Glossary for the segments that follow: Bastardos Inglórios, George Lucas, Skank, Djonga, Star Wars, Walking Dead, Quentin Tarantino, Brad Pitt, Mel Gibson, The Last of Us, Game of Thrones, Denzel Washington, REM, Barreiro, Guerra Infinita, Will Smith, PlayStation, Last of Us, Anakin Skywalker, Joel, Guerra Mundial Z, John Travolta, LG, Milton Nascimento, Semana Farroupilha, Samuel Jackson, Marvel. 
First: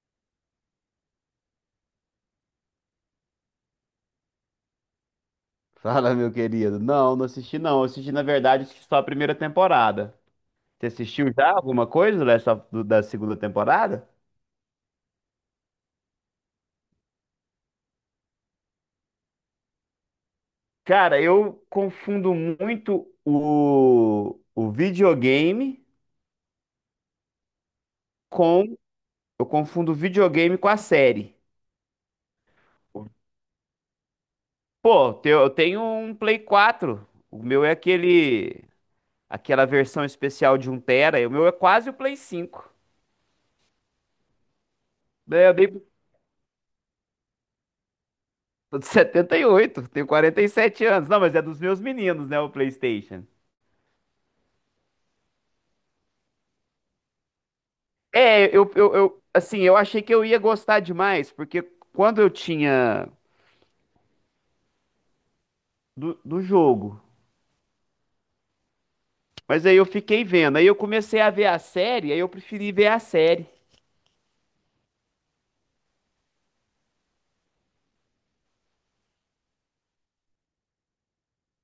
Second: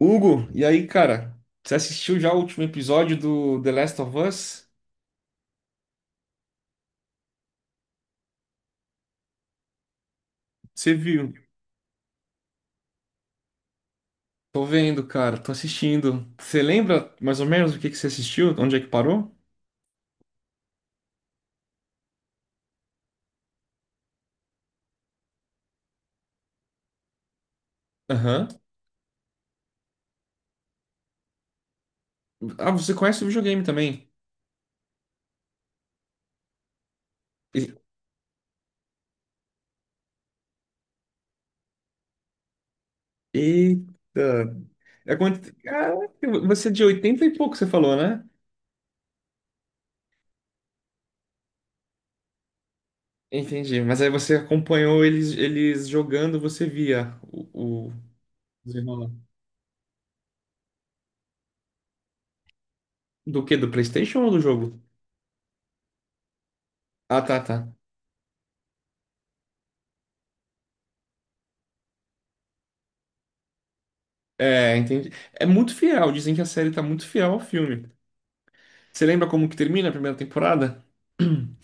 Hugo, e aí, cara? Você assistiu já o último episódio do The Last of Us? Fala, meu querido. Não, não assisti não. Eu assisti, na verdade, assisti só a primeira temporada. Você Você assistiu viu? já alguma coisa dessa, da segunda temporada? Tô vendo, cara, tô assistindo. Você lembra mais ou menos o que você assistiu? Onde é que parou? Cara, eu confundo muito o videogame Aham. com... Eu confundo o videogame com a série. Ah, você conhece o videogame também? Pô, eu tenho um Play 4. O meu é E- aquele... Aquela versão especial de um tera. E o meu é quase o Play 5, Eita! É quando... né? Caraca, você é de 80 e pouco, você falou, né? Tô de 78, tenho 47 anos. Não, mas é dos meus meninos, né, o PlayStation. Entendi, mas aí você acompanhou eles jogando, você via É, Desenrolar. Assim, eu achei que eu ia gostar demais, porque quando eu tinha Do quê? Do PlayStation ou do jogo? do jogo, Ah, tá, tá. mas aí eu fiquei vendo, aí eu comecei a ver a série, aí eu preferi ver a série. É, entendi. É muito fiel, dizem que a série tá muito fiel ao filme. Você lembra como que termina a primeira temporada?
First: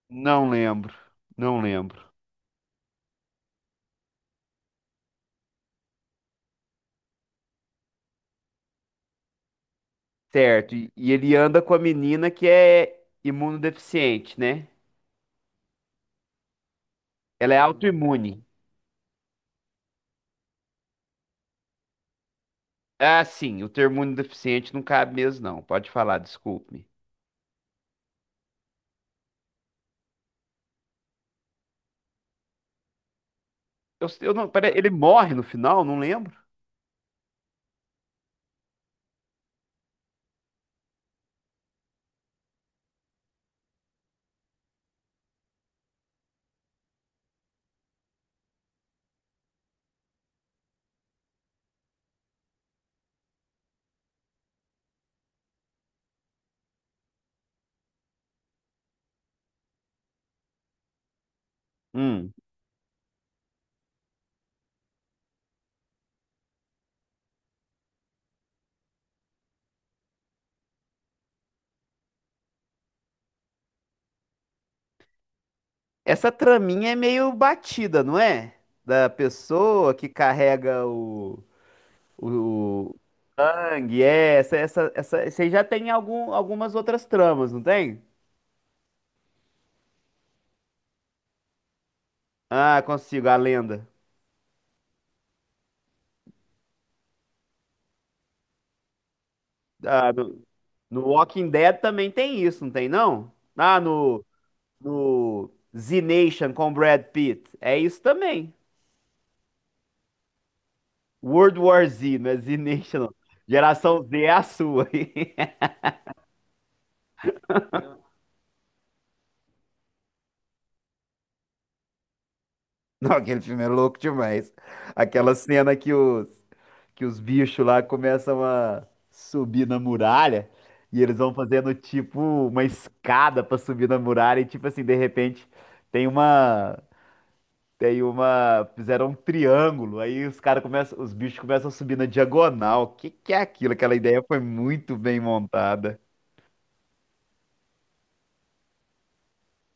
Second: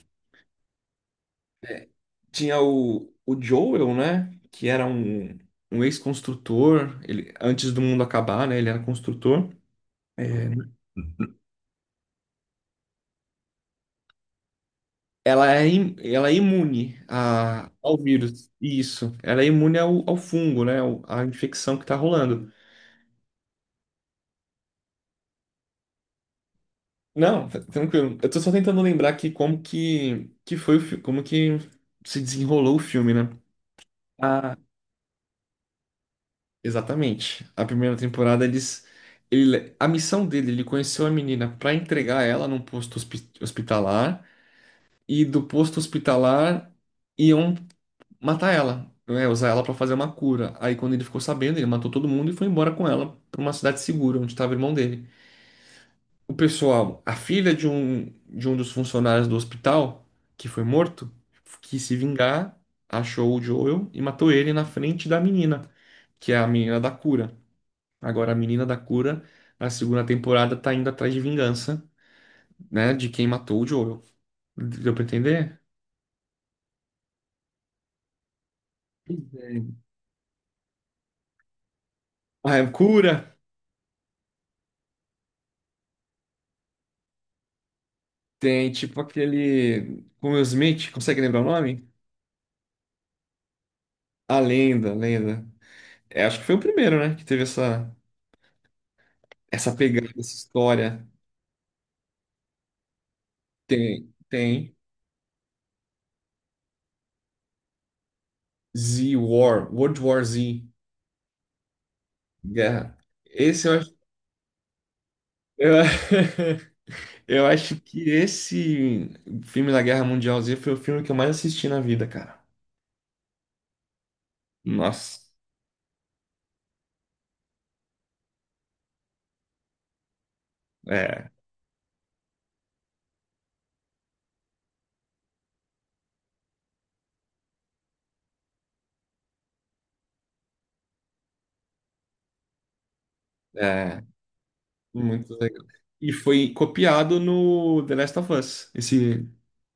Não lembro, não lembro. Tinha o Joel, né? Que era um ex-construtor, ele, antes do mundo acabar, né? Ele era construtor. É. Certo, e ele anda com a menina que é imunodeficiente, né? Ela é, ela é imune Ela é ao autoimune. vírus. Isso. Ela é imune ao fungo, né? À infecção que tá rolando. Ah, sim, o termo imunodeficiente não cabe mesmo, não. Pode falar, desculpe-me. Não, tá tranquilo. Eu tô só tentando lembrar aqui como que foi o como que se desenrolou o filme, né? Eu não, pera, ele morre no final, não lembro. Exatamente. A primeira temporada eles ele a missão dele, ele conheceu a menina para entregar ela num posto hospitalar, e do posto hospitalar iam matar ela, né, usar ela para fazer uma cura. Aí quando ele ficou sabendo, ele matou todo mundo e foi embora com ela para uma cidade segura onde estava o irmão dele. O pessoal, a filha de um dos funcionários do hospital que foi morto quis se vingar, achou o Joel e matou ele na frente da menina, que é a menina da cura. Agora, a Menina da Cura, na segunda temporada, tá indo atrás de vingança, né? De quem matou o Joel. Deu pra entender? Essa traminha é meio batida, não é? Da Entendi. pessoa que carrega o, A o cura sangue, é, essa, você já tem algumas outras tramas, não tem? tem, tipo, aquele... Como Will Smith, consegue lembrar o nome? Ah, consigo, a lenda. A Lenda, a Lenda. É, acho que foi o primeiro, né? Que teve essa pegada, Ah, essa no história. Walking Dead também tem isso, não tem não? Ah, Tem, tem. no Z Nation com Brad Pitt, é isso também. Z War, World War Z, World War Z, não é Z Guerra. Nation, não. Esse eu acho... Geração Z é a sua. Eu, eu acho que esse filme da Guerra Mundial Z foi o filme que eu mais assisti na vida, cara. Não, aquele filme é louco demais. Nossa, Aquela cena que os bichos lá começam a subir na muralha e eles é, vão fazendo tipo uma escada pra subir na muralha e tipo assim, de repente tem uma tem uma fizeram um triângulo, aí os caras começam, os bichos começam a subir na diagonal. Que é aquilo? Aquela é ideia foi muito bem muito legal. montada. E foi copiado no The Last of Us, esse,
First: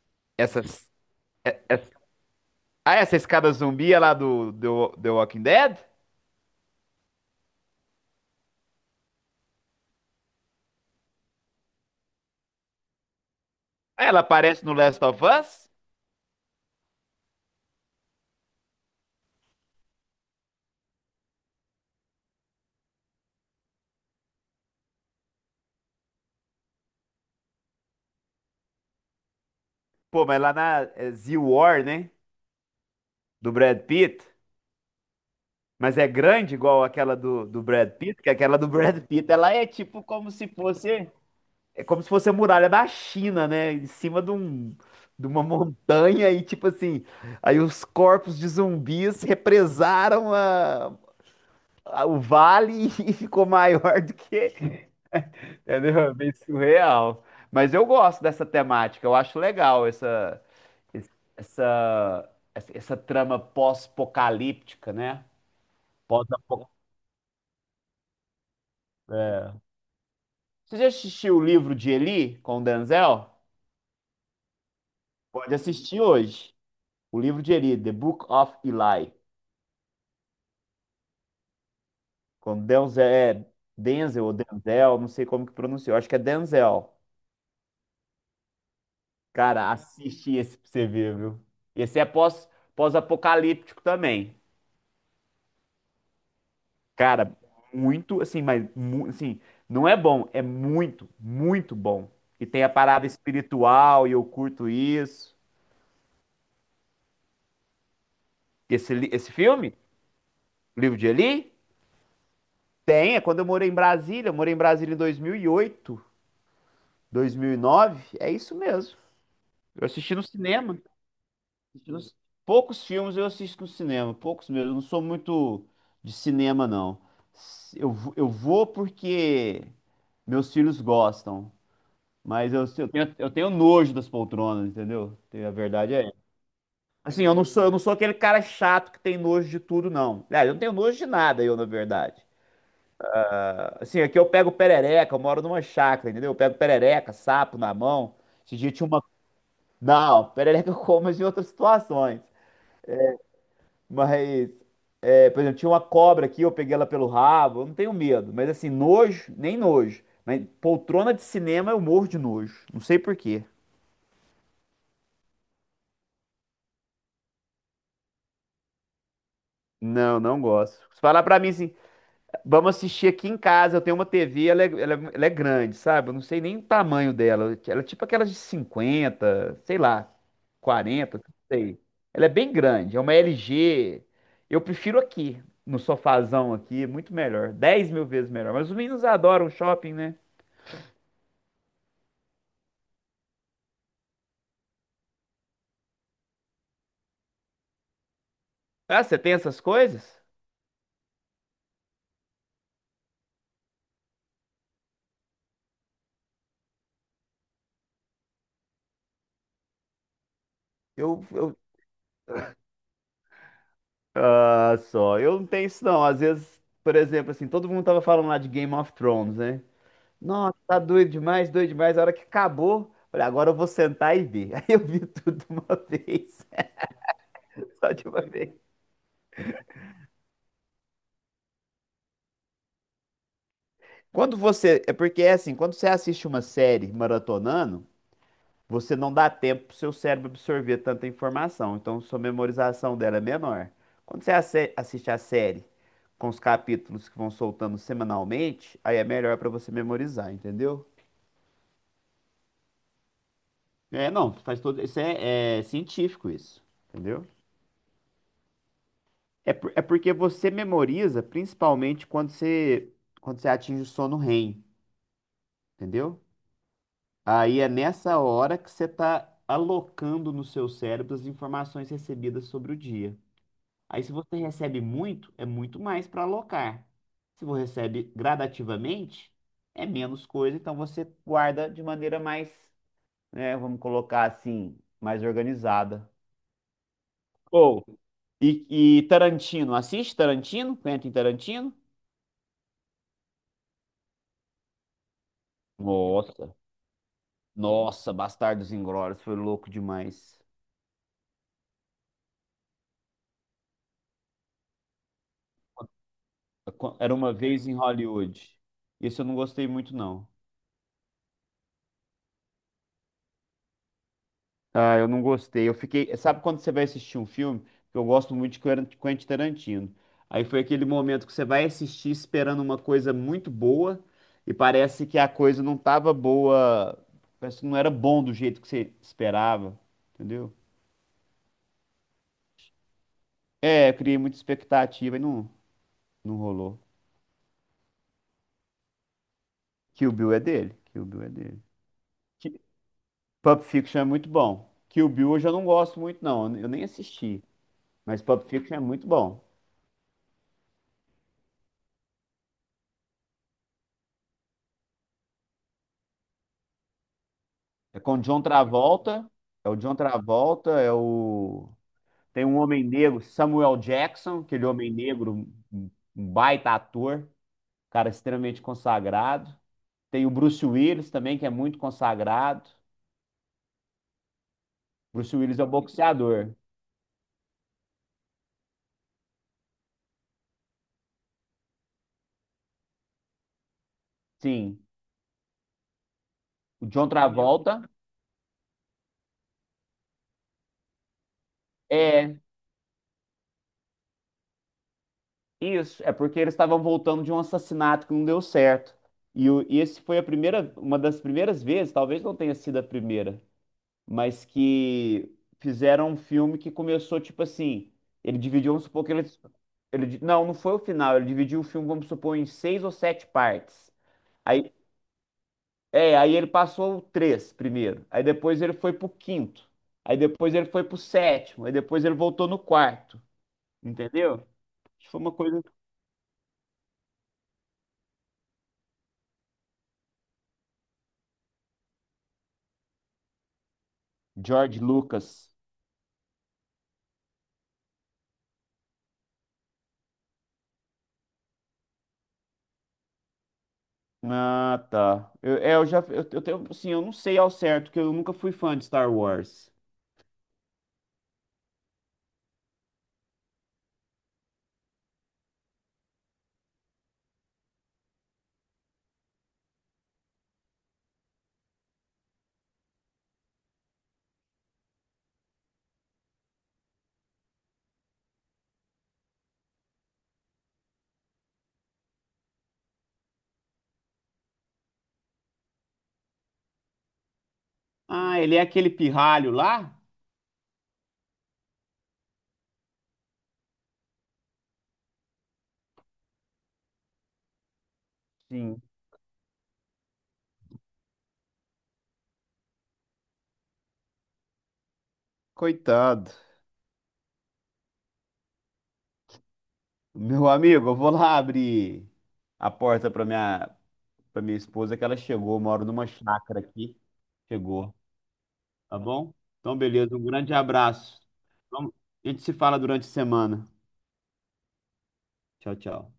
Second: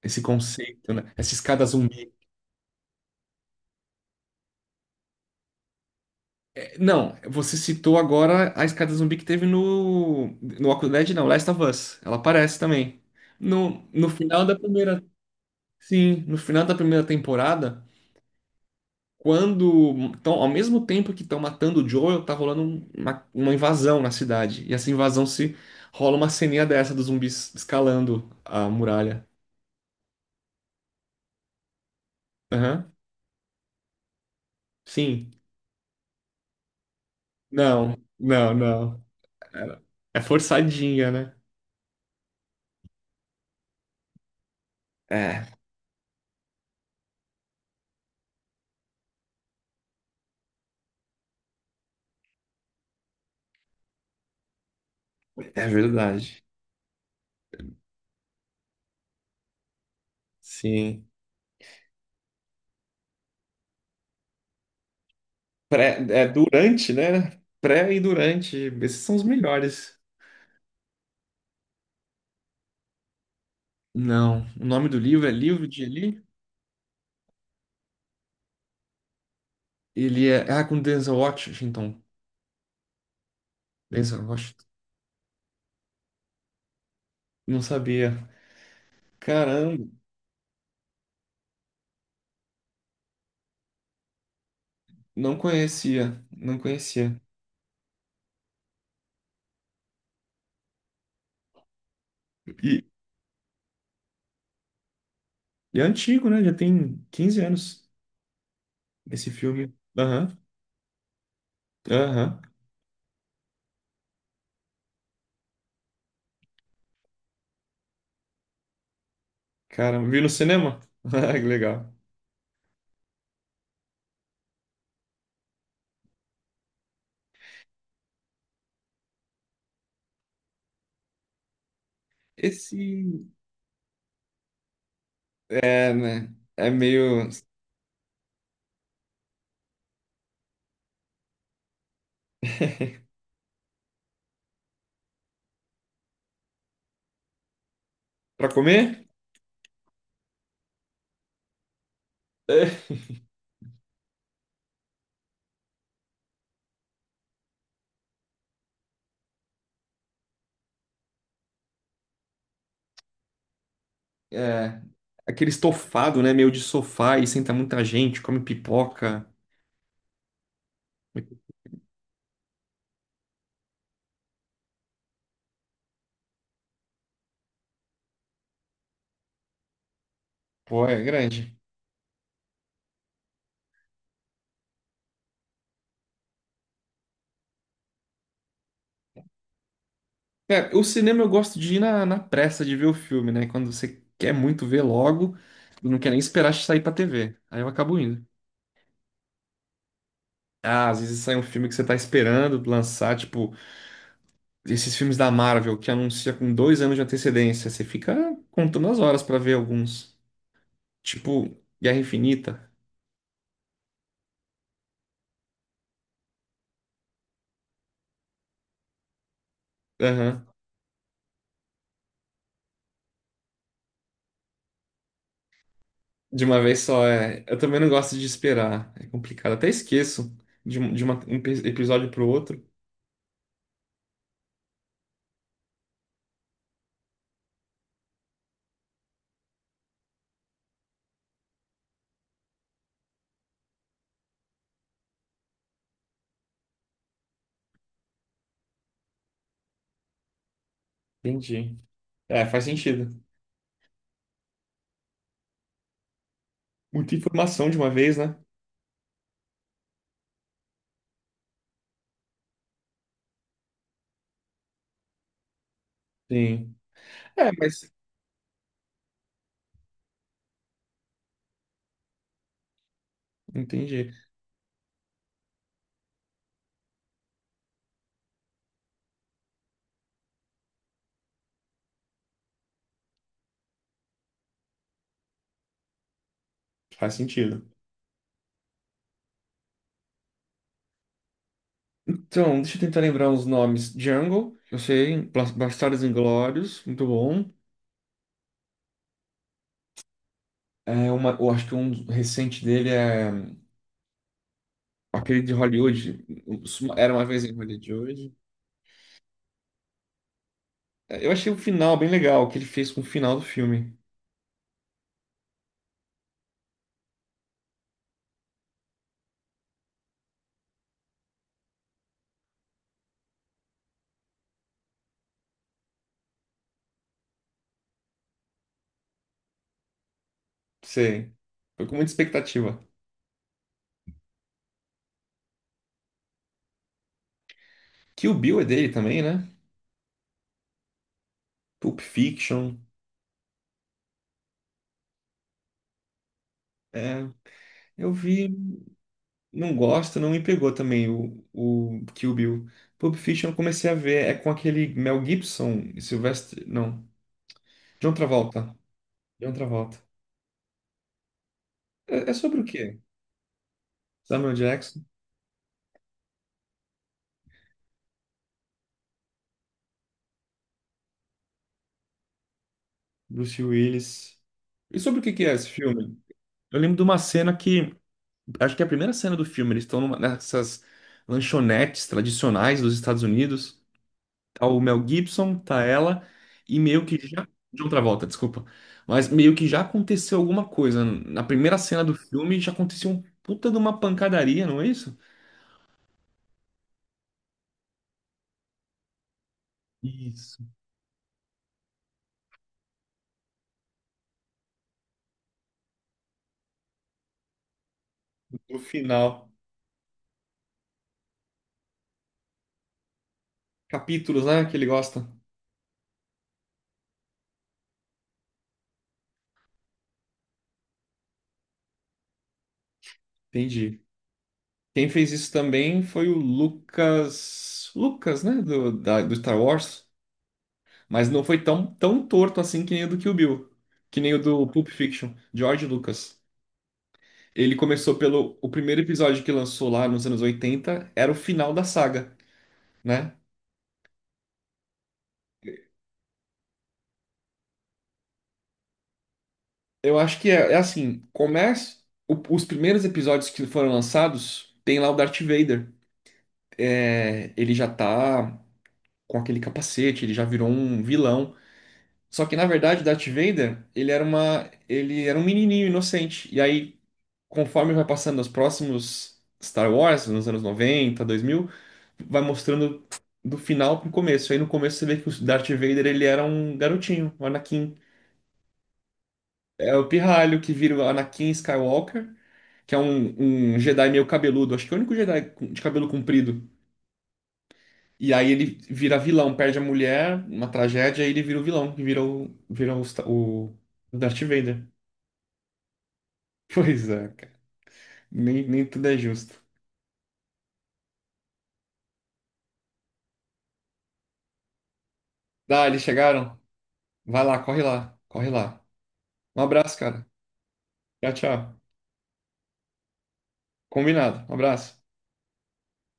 esse Essas conceito, né? Essa escada essa, zumbi. ah, essa escada zumbi é lá do The Walking Dead? É. Não, você citou agora a escada zumbi que teve no Walking Dead, não, Last of Us. Ela aparece também. No, Ah, no ela final da aparece no Last primeira, of Us? sim, no final da primeira temporada. Quando, tão, ao mesmo tempo que estão matando o Joel, tá rolando uma invasão na cidade. E essa invasão se rola uma ceninha dessa dos zumbis escalando a muralha. Pô, mas lá na é, Z-War, né? Aham. Do Brad Pitt. Sim. Mas é grande igual aquela do Brad Não, Pitt, que não, aquela do Brad não. Pitt, ela é tipo É, é como se fosse, forçadinha, né? é como se fosse a muralha da China, né? Em cima de um, de uma É, montanha e tipo assim, aí os corpos de zumbis represaram o vale e ficou maior do que, é entendeu? É bem verdade. surreal. Mas eu gosto dessa temática, eu acho legal Sim. essa essa trama pós-apocalíptica, né? Pré, é Pós-apocalíptica. durante, né? Pré e durante. Esses são os melhores. Você já assistiu o livro de Eli com o Denzel? Não. O nome do livro é Pode Livro de assistir Eli? hoje. O livro de Eli, The Book of Eli. Ele é. Ah, com Denzel Washington. Com Denzel, é Denzel Denzel ou Washington. Denzel, não sei como que pronunciou. Acho que é Denzel. Não sabia. Cara, Caramba. assiste esse pra você ver, viu? Esse é pós-apocalíptico também. Não conhecia, não conhecia. Cara, muito, assim, não é bom, é muito, muito bom. E tem a E, parada espiritual, e eu curto isso. e é antigo, né? Já tem 15 anos Esse, esse esse filme. filme? Aham, O livro de Eli? aham. Tem, é quando eu morei em Brasília, eu morei em Brasília em 2008, 2009, é isso mesmo. Eu Caramba, assisti viu no no cinema, cinema? Ah, que legal. assisti nos- poucos filmes eu assisto no cinema, poucos mesmo, eu não sou muito de cinema não. Eu vou porque meus filhos gostam, mas Esse eu tenho nojo das poltronas, entendeu? A é, verdade é essa. né? É Assim, meio. Eu não sou aquele cara chato que tem nojo de tudo, não. Aliás, eu não tenho nojo de nada, eu, na verdade. Assim, aqui eu pego perereca, eu moro numa chácara, entendeu? Eu pego perereca, sapo na mão. Pra Esse dia tinha uma. comer? Não, perereca eu como mas em outras situações. Mas, é, por exemplo, tinha uma cobra aqui, eu peguei ela pelo rabo, eu não tenho medo. Mas assim, nojo, nem nojo. Mas poltrona de cinema eu morro de nojo. Não sei por quê. É, é, aquele estofado, né? Meio de sofá e senta muita gente, come pipoca. Não, não gosto. Se falar pra mim assim, vamos assistir aqui em casa. Eu tenho uma TV, ela é grande, sabe? Eu não sei nem o tamanho dela. Ela é tipo aquelas de 50, sei lá, Pô, é 40, não grande. sei. Ela é bem grande, é uma LG. Eu prefiro aqui, no sofazão aqui, muito melhor, 10.000 vezes melhor. Mas os meninos adoram shopping, né? É, o cinema eu gosto de ir na pressa de ver o filme, né? Quando você quer muito ver logo, não quer nem esperar sair pra TV. Aí eu acabo indo. Ah, você tem essas coisas? Ah, às vezes sai um filme que você tá esperando lançar, tipo, esses filmes da Marvel que anuncia com dois anos de antecedência. Você fica contando as horas pra ver alguns. Tipo, Eu... Guerra Infinita. Ah, só. Eu não tenho isso, não. Às vezes, por exemplo, assim, todo mundo tava falando lá de Game of Thrones, né? Aham. Nossa, tá doido demais, doido demais. A hora que acabou, falei, agora eu vou sentar e ver. Aí eu vi tudo de uma De vez, uma vez só, é. Eu também não só de gosto uma de vez. esperar. É complicado. Até esqueço de, episódio pro outro. Quando você, é porque é assim, quando você assiste uma série maratonando, você não dá tempo pro seu cérebro absorver tanta informação, então sua memorização dela é menor. Quando você assiste a série com os capítulos que vão soltando semanalmente, aí é melhor pra você memorizar, entendeu? Entendi. É, faz sentido. É, não, faz todo, isso é científico isso, Muita entendeu? informação de uma vez, né? É, é porque você memoriza, principalmente quando você atinge o sono REM, entendeu? Sim. É, Aí é mas nessa hora que você está alocando no seu cérebro as informações recebidas sobre o dia. Aí, entendi. se você recebe muito, é muito mais para alocar. Se você recebe gradativamente, é menos coisa, então você guarda de maneira mais, né, vamos colocar assim, mais organizada. Faz sentido. Ou, e, e Tarantino, assiste Tarantino? Quentin Tarantino? Então, deixa eu tentar lembrar os nomes. Jungle, eu sei. Bastardos Nossa. Inglórios, muito bom. Nossa, Bastardos Inglórios foi louco demais. É uma, eu acho que um recente dele é aquele de Hollywood. Era Era uma uma vez em vez em Hollywood. Hollywood. Isso eu não gostei muito, não. É, eu achei o final bem legal, o que ele fez com o final do filme. Ah, eu não gostei. Eu fiquei. Sabe quando você vai assistir um filme? Que eu gosto muito de Quentin Tarantino. Aí foi aquele momento que você vai assistir esperando uma coisa muito boa e parece que a coisa não tava boa. Parece que não era bom do jeito que você esperava. Entendeu? Sei. Foi com muita expectativa. É, eu criei muita expectativa e não, não rolou. Kill Bill é dele também, né? Kill Bill é dele. Kill Bill é dele. Pulp Fiction. Pulp Fiction é muito bom. Kill Bill eu já não gosto muito, não. Eu nem É, assisti. eu Mas Pulp vi, Fiction é muito bom. não gosto, não me pegou também o Kill Bill. Pulp Fiction eu comecei a ver, é com aquele Mel Gibson e Sylvester. Não, É John com o John Travolta. Travolta. John É o John Travolta. Travolta, é o. É, é Tem um sobre o homem quê? negro, Samuel Jackson, Samuel aquele homem Jackson, negro, um baita ator, cara extremamente consagrado. Tem o Bruce Willis também, que é muito consagrado. Bruce Willis. E sobre o que Bruce que é Willis é o esse filme? boxeador. Eu lembro de uma cena que. Acho que é a primeira cena do filme. Eles estão nessas lanchonetes tradicionais dos Estados Unidos. Tá o Sim. Mel Gibson, tá ela. E O meio John que já. Travolta. John Travolta, desculpa. Mas meio que já aconteceu alguma coisa. Na primeira cena do É filme já aconteceu um puta de uma pancadaria, não é isso? isso, é porque eles estavam voltando de um assassinato que não deu certo. E, o, e esse foi a Isso. primeira, uma das primeiras vezes, talvez não tenha sido a primeira, mas que fizeram um filme que começou tipo assim, ele dividiu, No vamos supor que ele, final. ele, di- não, não foi o final, ele dividiu o filme, vamos supor, em 6 ou 7 partes. Capítulos, né? Aí, Que ele gosta. é, aí ele passou o três primeiro, aí depois ele foi pro quinto, aí depois ele foi pro sétimo, aí depois ele voltou no quarto, Entendi. entendeu? Quem Foi fez uma isso coisa... também foi o Lucas. Lucas, né? Do, do Star Wars. Mas não foi tão, tão torto assim que nem o do Kill Bill. Que nem o do George Pulp Fiction. Lucas. George Lucas. Ele começou pelo. O primeiro episódio que lançou lá nos anos 80, era o final da saga, né? Ah, tá. Eu, é, eu já. Eu tenho. Assim, eu não sei ao certo, que eu nunca fui fã de Star Wars. Eu acho que é, é assim: começa. Os primeiros episódios que foram lançados, tem lá o Darth Vader. É, ele já tá com aquele capacete, ele já virou um vilão. Só que na verdade Darth Vader, ele era uma, ele era um menininho inocente. E aí, conforme vai passando os próximos Star Wars, nos anos 90, 2000, vai mostrando do final pro começo. Aí no começo você vê que o Darth Vader, ele era um garotinho, um Anakin. Ah, ele é aquele pirralho É lá? o pirralho que vira o Anakin Skywalker, que é um Jedi meio cabeludo, acho que é o único Jedi de cabelo comprido. E aí ele Sim. vira vilão, perde a mulher, uma tragédia, e ele vira o vilão, que vira o Darth Vader. Coitado. Pois é. Nem, nem tudo é justo. Meu amigo, eu vou lá abrir a porta para minha esposa, que ela chegou. Eu moro Dá, eles numa chegaram? chácara aqui. Vai lá, corre Chegou, lá, corre lá. tá bom? Um Então, abraço, beleza, um cara. grande abraço. Tchau, tchau. Vamos- a gente se fala durante a semana. Combinado. Um abraço. Tchau, tchau.